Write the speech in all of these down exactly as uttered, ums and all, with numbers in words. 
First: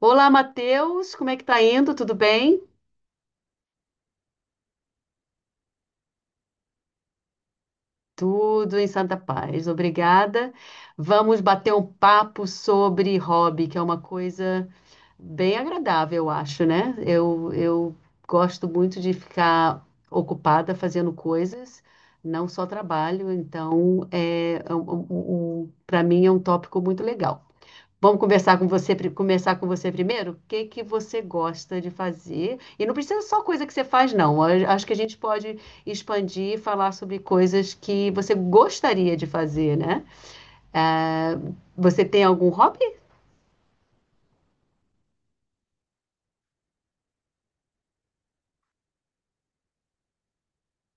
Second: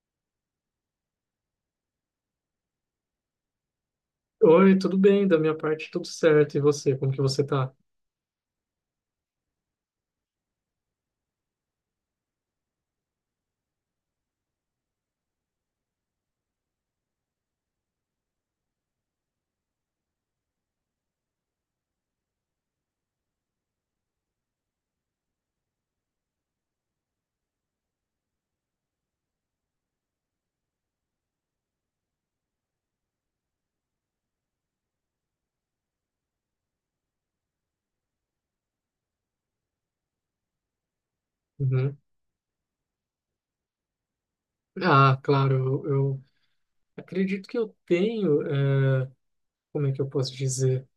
Olá, Matheus, como é que tá indo? Tudo bem? Oi, tudo bem? Da minha parte, tudo certo. E você, como que você tá? Tudo em santa paz, obrigada. Vamos bater um papo sobre hobby, que é uma coisa bem agradável, eu acho, né? Eu, eu gosto muito de ficar ocupada fazendo coisas, não só trabalho, então é, para mim é um tópico muito legal. Vamos conversar com você, pri- começar com você primeiro? O que que você gosta de fazer? E não precisa só coisa que você faz, não. A- Acho que a gente pode expandir e falar sobre coisas que você gostaria de fazer, né? Ah, Uhum. você tem algum hobby? Ah, claro, eu, eu acredito que eu tenho, eh, como é que eu posso dizer?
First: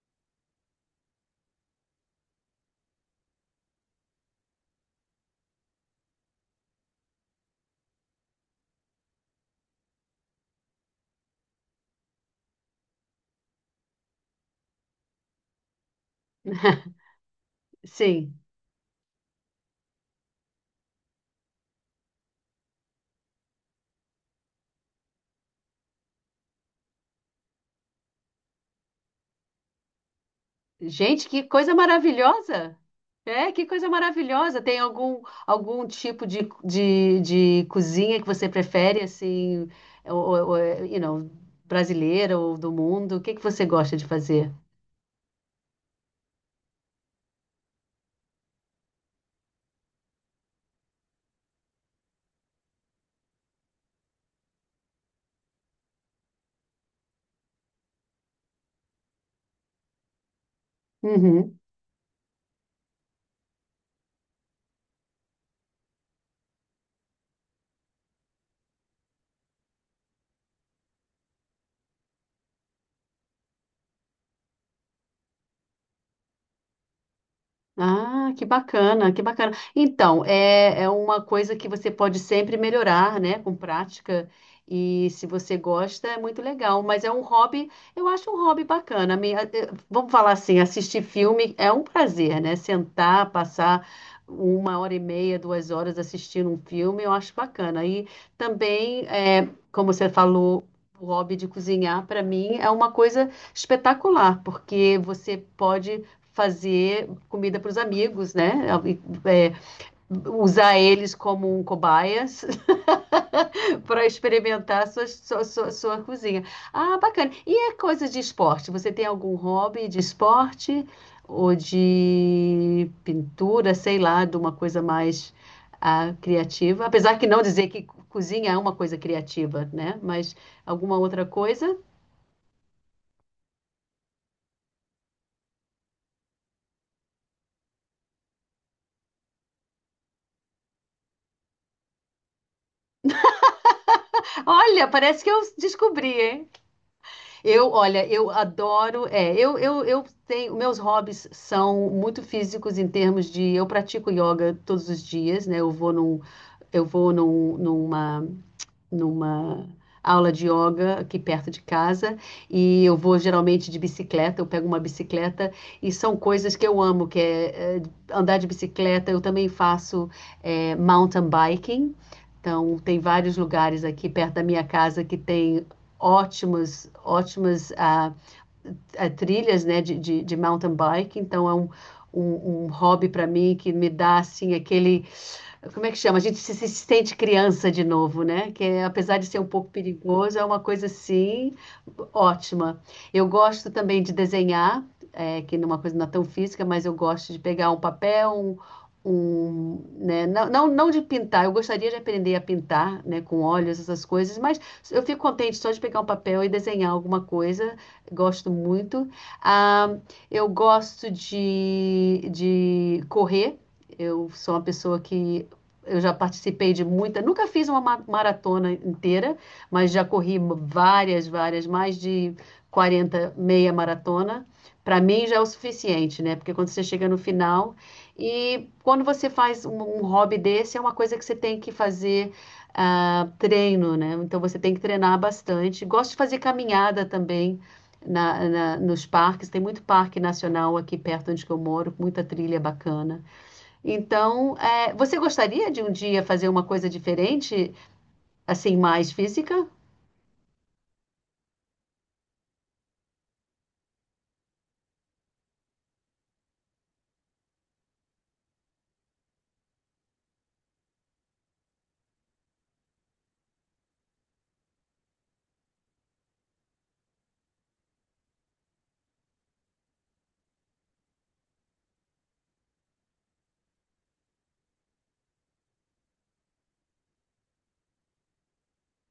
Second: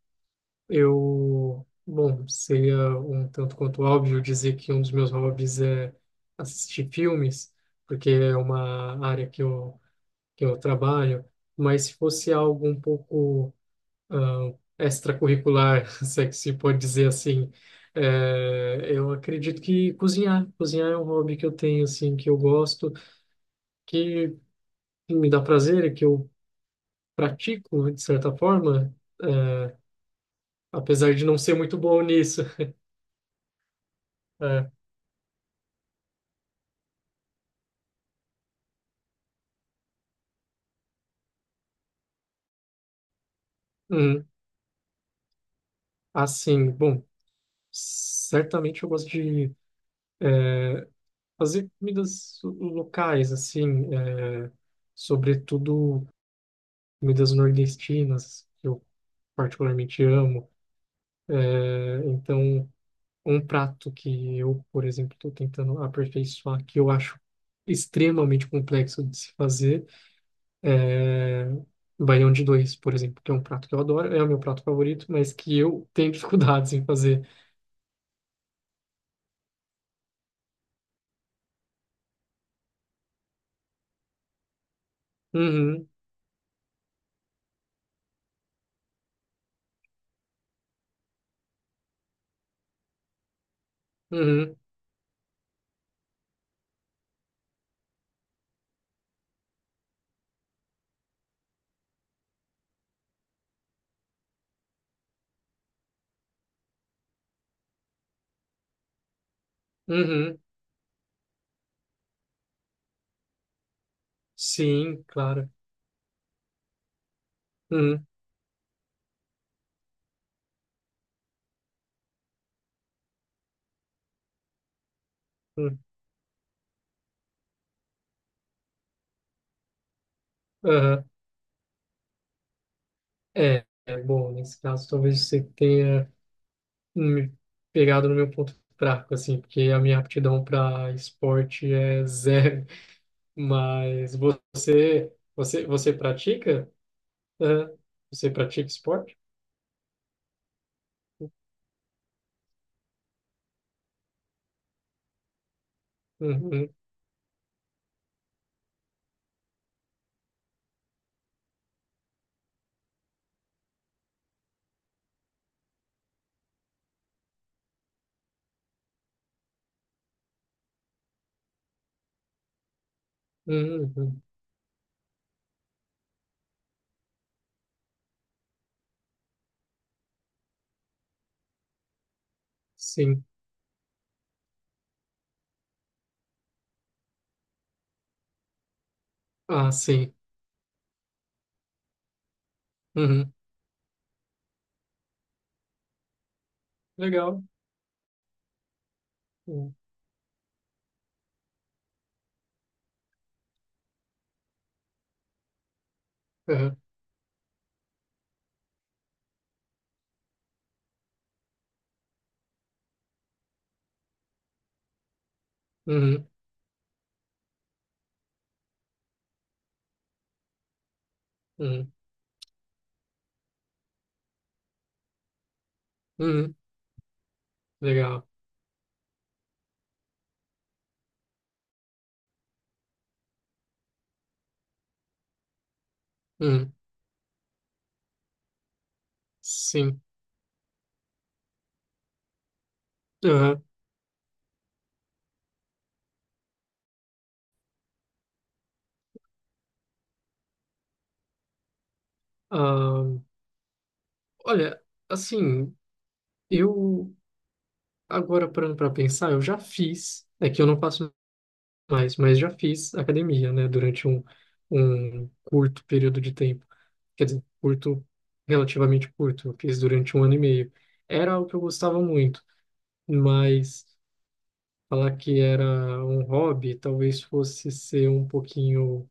Eu, bom, seria um tanto quanto óbvio dizer que um dos meus hobbies é assistir filmes, porque é uma área que eu, que eu trabalho, mas se fosse algo um pouco ah, extracurricular, se é que se pode dizer assim. Sim. É, eu acredito que cozinhar, cozinhar é um hobby que eu tenho, assim, que eu gosto, que assim, me dá prazer, que eu pratico, de certa forma, é, apesar de Gente, não que ser coisa muito bom nisso. maravilhosa! É, que coisa maravilhosa! É, Tem algum, algum tipo de, de, de cozinha que você prefere, assim, ou, ou, ou, you know, brasileira ou do mundo? O que que você gosta de hum, fazer? assim, bom, certamente eu gosto de é, fazer comidas locais, assim, é, sobretudo comidas nordestinas, que eu particularmente amo. Uhum. É, então, um prato que eu, por exemplo, estou tentando aperfeiçoar, que eu acho extremamente complexo de se fazer, é baião de dois, por exemplo, que é um prato que eu adoro, é o meu prato favorito, mas que eu tenho dificuldades em fazer. Ah, que bacana, que bacana. Então, é, é uma coisa que você pode sempre melhorar, né, com prática. E se você Uhum, gosta, é muito legal. Mas é um hobby, eu acho um hobby bacana. Me- eh, Vamos falar assim, assistir filme é um prazer, né? Sentar, passar uhum, uma hora e meia, duas horas assistindo um filme, eu acho bacana. E também, eh, como você falou, o hobby de cozinhar, para mim, é uma coisa espetacular, porque você pode fazer comida para os amigos, né? É, uhum, usar eles como um cobaias para experimentar sim, sua, sua, claro. sua, sua, cozinha. Ah, bacana. E é Uhum, coisa de esporte? Você tem algum hobby de esporte ou de pintura, sei lá, de uma coisa mais uhum, ah, criativa? Apesar que não dizer que cozinha é uma coisa criativa, né? Mas alguma aham. outra coisa? É, é, bom, nesse caso, talvez você tenha me pegado no meu ponto fraco, assim, porque a minha aptidão para esporte é zero. Mas Olha, você, parece que eu você, você descobri, hein? pratica? Eu, Aham. olha, Você eu pratica adoro. esporte? É, eu, eu, eu tenho. Meus hobbies são muito físicos em termos de. Eu pratico yoga todos os dias, né? Eu vou num, Uhum. eu vou num, numa numa aula de yoga aqui perto de casa e eu vou geralmente de bicicleta, eu pego uma bicicleta e são coisas que eu amo, que é, é andar de bicicleta, eu também faço é, mountain biking, então tem vários lugares aqui Uhum. perto da minha casa que tem ótimos, ótimas ah, é, trilhas né, de, de, de, mountain bike, então é um, um, um hobby Sim. para mim que me dá assim aquele. Como é que chama? A gente se, se sente criança de novo, né? Que é, apesar de ser um pouco Ah, sim. perigoso, é uma coisa assim ótima. Eu Uhum. gosto também de desenhar, é, que não é uma coisa não é tão física, mas eu gosto de Legal. pegar um papel, um, Uhum. um, né, não, não, não de pintar, eu gostaria de aprender a pintar, né, com óleos essas coisas, mas eu fico contente só de pegar um papel e Uhum. desenhar alguma coisa, gosto muito. Ah, eu gosto de, de correr. Eu sou uma pessoa que eu já participei de muita, nunca fiz uma ma- maratona inteira, mas já corri várias, várias, Uhum. mais de quarenta meia maratona. Para mim já é o suficiente, né? Porque Uhum. quando você chega no final Legal. e quando você faz um, um hobby desse, é uma coisa que você tem que fazer ah, treino, né? Então você tem que treinar bastante. Gosto de fazer Uhum. caminhada também na, na- nos parques. Tem muito Sim. parque nacional aqui perto onde que eu moro, muita trilha bacana. Uhum. Então, é, você gostaria de um dia fazer uma coisa diferente, assim, mais física? Ah, olha, assim, eu agora parando para pensar, eu já fiz. É que eu não faço mais, mas já fiz academia, né, durante um, um curto período de tempo. Quer dizer, curto, relativamente curto, eu fiz durante um ano e meio. Era o que eu gostava muito, mas falar que era um hobby talvez fosse ser um pouquinho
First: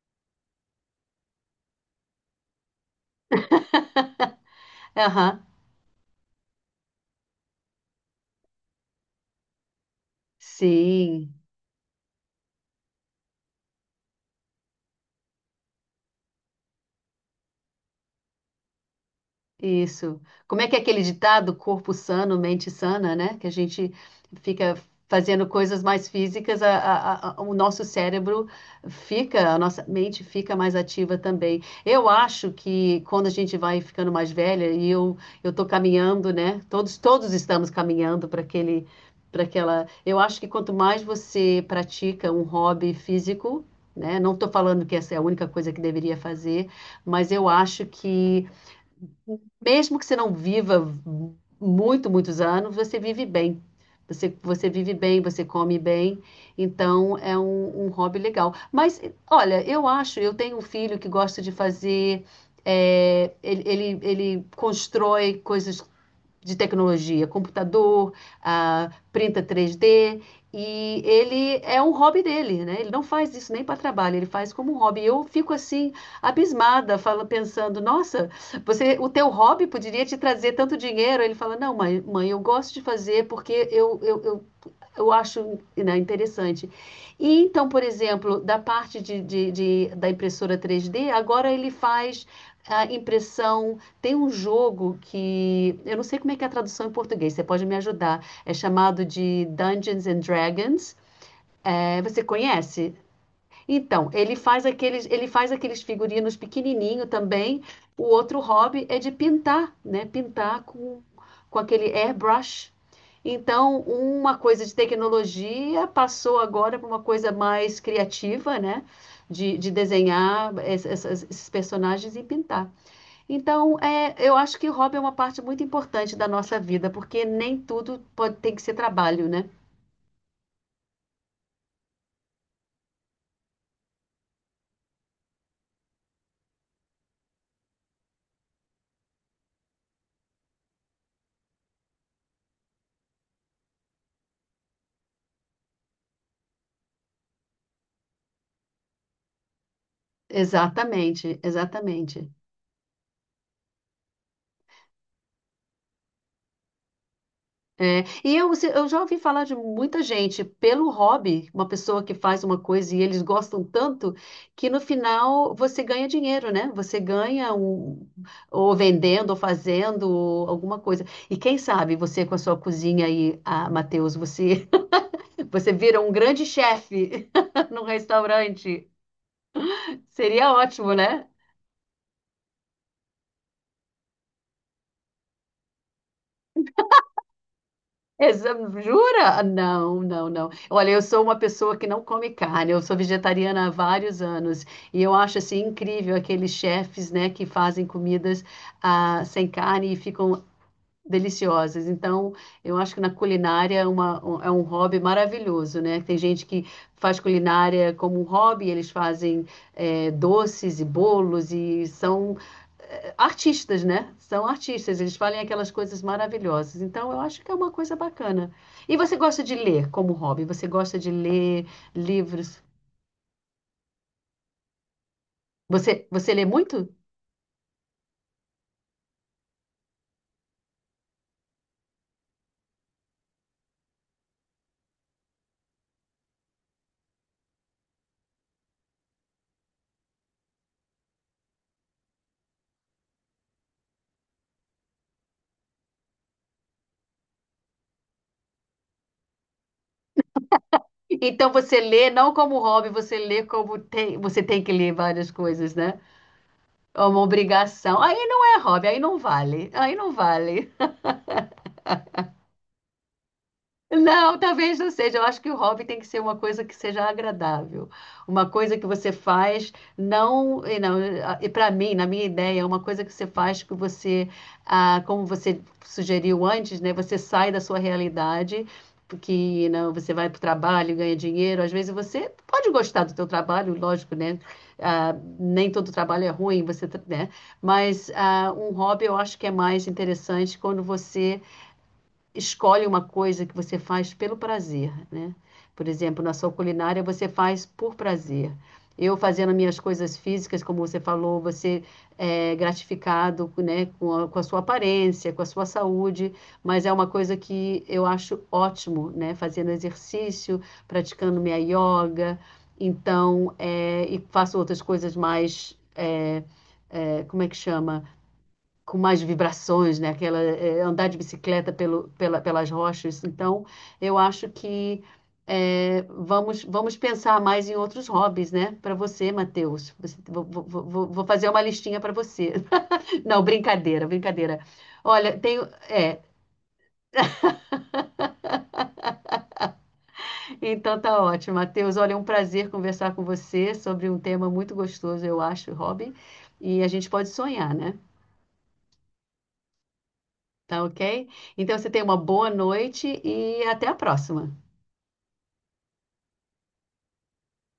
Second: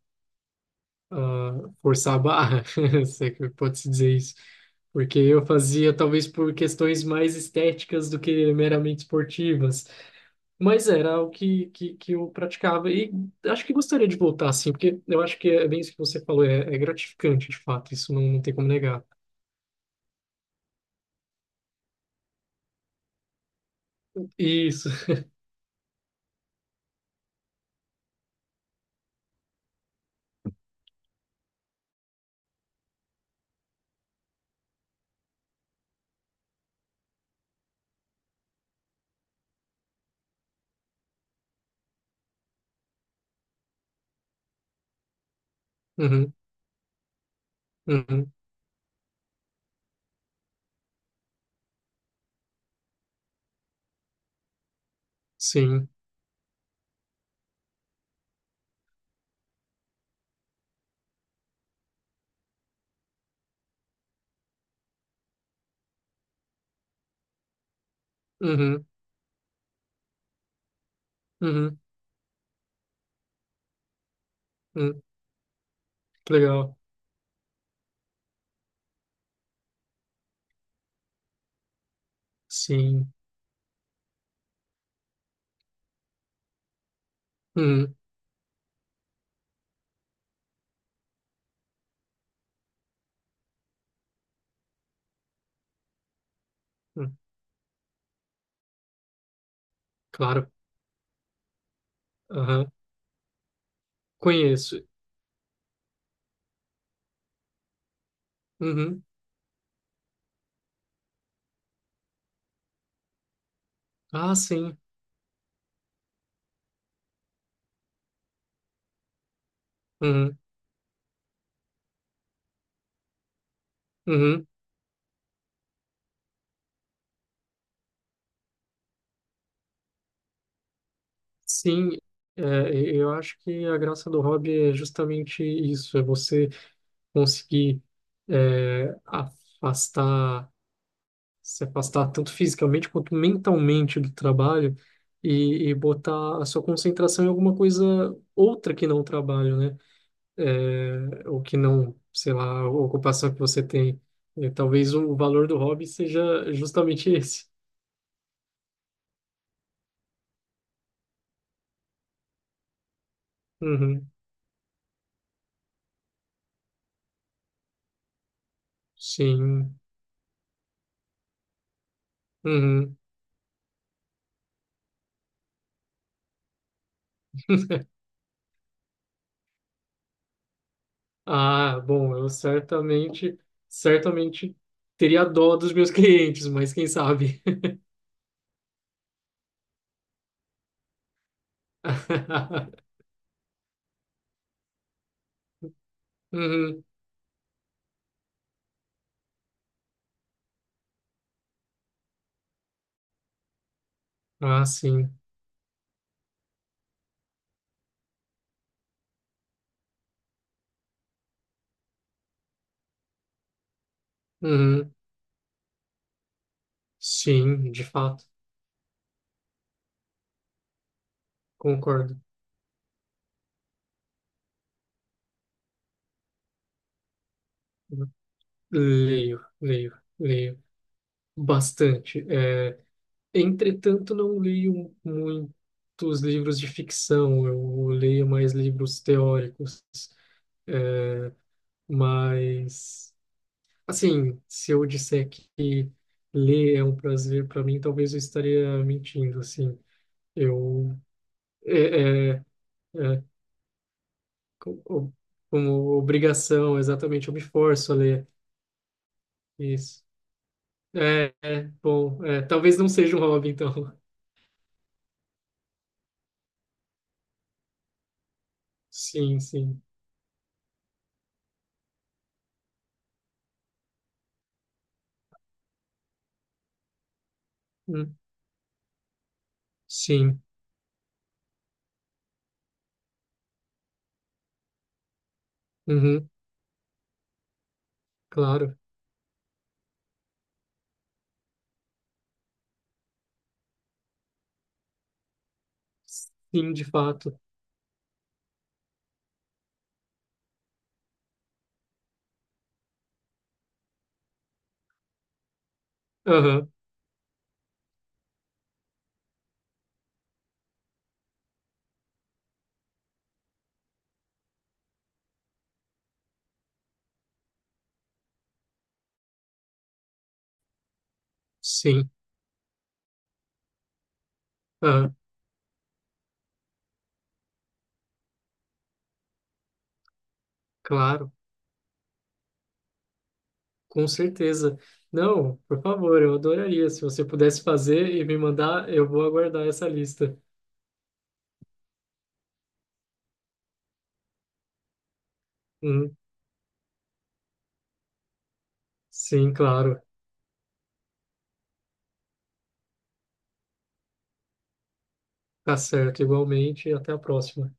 ah, forçar a barra, se é que pode-se dizer isso. Porque eu Aham, fazia talvez por questões mais estéticas do que meramente esportivas. Mas era o sim. que, que, que eu praticava e acho que gostaria de voltar, assim, porque eu acho que é bem isso que você falou, é, é gratificante, de fato, isso não, não tem como negar. Isso. Como é que é aquele ditado, corpo sano, mente sana, né? Que a gente fica Isso. fazendo coisas mais físicas, a- a- a- o nosso cérebro fica, a nossa mente fica mais ativa também. Eu acho que quando a gente vai ficando mais velha, e eu eu tô caminhando, né? Todos todos estamos caminhando para aquele para aquela. Eu acho que quanto mais você pratica um hobby físico, né? Não estou falando que essa é a única coisa que deveria Uhum, fazer, mas eu acho uhum, que mesmo que você não viva muito, muitos anos, você vive bem. Você, você vive bem, você come sim. bem, então é um, um hobby legal. Mas, olha, eu acho, eu tenho um filho que gosta de fazer, é, ele, ele, ele constrói coisas de tecnologia, computador, Uhum, ah, printa três D, e ele uhum, é um hobby dele, né? Ele não faz isso nem para trabalho, ele faz como um uhum, hobby. Eu fico assim que legal. abismada, fala, pensando, nossa, você, o teu hobby poderia te trazer tanto dinheiro. Ele fala, não, mãe, mãe, eu gosto de Sim. fazer porque eu, eu, eu eu acho, né, interessante. E então, por Uhum, exemplo, da parte de, de- de- da impressora três D, agora ele faz a impressão. Tem um jogo que eu não sei como é que é a tradução em uhum, português. Você pode me ajudar? É chamado de Dungeons and claro. Dragons. É, você Aham, conhece? Então, ele faz conheço. aqueles, ele faz aqueles figurinos pequenininho também. O outro hobby é Uhum. de pintar, né? Pintar com, com aquele airbrush. Então, Ah, uma coisa de sim. tecnologia passou agora para uma coisa mais criativa, né? De, de Uhum, desenhar es- essas- esses personagens e pintar. Então, é, eu uhum, acho que o hobby é uma parte muito importante da nossa vida, porque nem tudo pode, tem que ser trabalho, né? sim. É, e- eu acho que a graça do hobby é justamente isso, é você conseguir é, afastar se afastar tanto fisicamente quanto mentalmente do trabalho e, e botar a sua concentração em alguma coisa outra que não o trabalho, né? É, Exatamente, ou que não, exatamente. sei lá, a ocupação que você tem. E talvez o valor do hobby seja justamente esse. É, e eu, se- eu já ouvi falar de muita gente, pelo hobby, uma pessoa que faz uma coisa e eles gostam Uhum, tanto, que no final você ganha dinheiro, né? Você ganha um, ou vendendo, ou sim. fazendo, ou alguma coisa. E quem sabe você com a sua Uhum. cozinha aí, ah, Matheus, você, você vira um grande chefe num restaurante. Seria ótimo, né? Ah, bom, eu certamente, certamente teria dó dos meus clientes, mas quem sabe? Exa- Jura? Não, não, não. Olha, eu sou uma pessoa que não come carne, eu sou vegetariana há vários anos e eu acho assim incrível aqueles Uhum. chefes, né, que fazem comidas ah, sem carne e ficam deliciosas. Então, eu acho que na culinária é, uma- um- é um Ah, hobby sim. maravilhoso, né? Tem gente que faz culinária como um hobby, eles fazem eh, doces e bolos e são artistas, né? São Uhum. artistas, eles falam aquelas coisas maravilhosas. Então, eu acho que é uma Sim, de coisa fato. bacana. E você gosta de ler como hobby? Você gosta de ler Concordo. livros? Você, você lê muito? Leio, leio, leio bastante. É, entretanto, não leio muitos livros de ficção. Eu leio mais livros teóricos. É, mas, assim, se eu disser que ler é um prazer para mim, talvez eu estaria mentindo, assim. Eu, Então, você lê é, não é, como hobby, você é, lê como tem, você tem que co- ler co- várias como coisas, né? obrigação, É uma exatamente, eu me forço a obrigação. Aí ler não é hobby, aí não vale. Aí isso. não vale. É, é, bom, é, talvez não seja um hobby, então. Não, talvez não seja. Eu acho que o hobby tem que ser uma coisa que seja agradável, uma coisa que você Sim, faz sim. não e não e para mim, na minha ideia, é uma coisa que você faz que você, ah, como você sugeriu antes, né? Você sai da sua Hum, realidade, porque não, você vai para o sim. trabalho, e ganha dinheiro. Às vezes você pode gostar do teu trabalho, lógico, né? Ah, nem todo trabalho Uhum, é ruim, você, tra- né? Mas ah, um claro. hobby eu acho que é mais interessante quando você escolhe uma coisa que você faz pelo prazer, né? Por exemplo, na sua Sim, de culinária você fato. faz por prazer. Eu fazendo minhas coisas físicas, como você falou, você é gratificado, né, com a, com a sua aparência, com a sua saúde, Aham, mas é uma coisa que eu acho ótimo, né? Fazendo exercício, praticando minha yoga, então, é, e faço outras coisas mais, é, é, como é que chama? Com mais vibrações, né? Aquela, é, andar de bicicleta pelo, sim. pela, pelas rochas. Então, eu acho que Aham, é, vamos, vamos pensar mais em outros hobbies, né? Para você, Matheus. Você- Vou, vou- vou- vou claro. fazer uma listinha para você. Não, brincadeira, Com brincadeira. certeza. Olha, Não, tenho. por É, favor, eu adoraria. Se você pudesse fazer e me mandar, eu vou aguardar essa lista. então tá ótimo, Matheus. Olha, é um prazer conversar com você sobre um tema muito gostoso, eu acho, hobby. Hum, E a gente pode sonhar, né? sim, claro. Tá ok? Então você tem uma boa noite e até a próxima. Tá certo, igualmente. E até a próxima.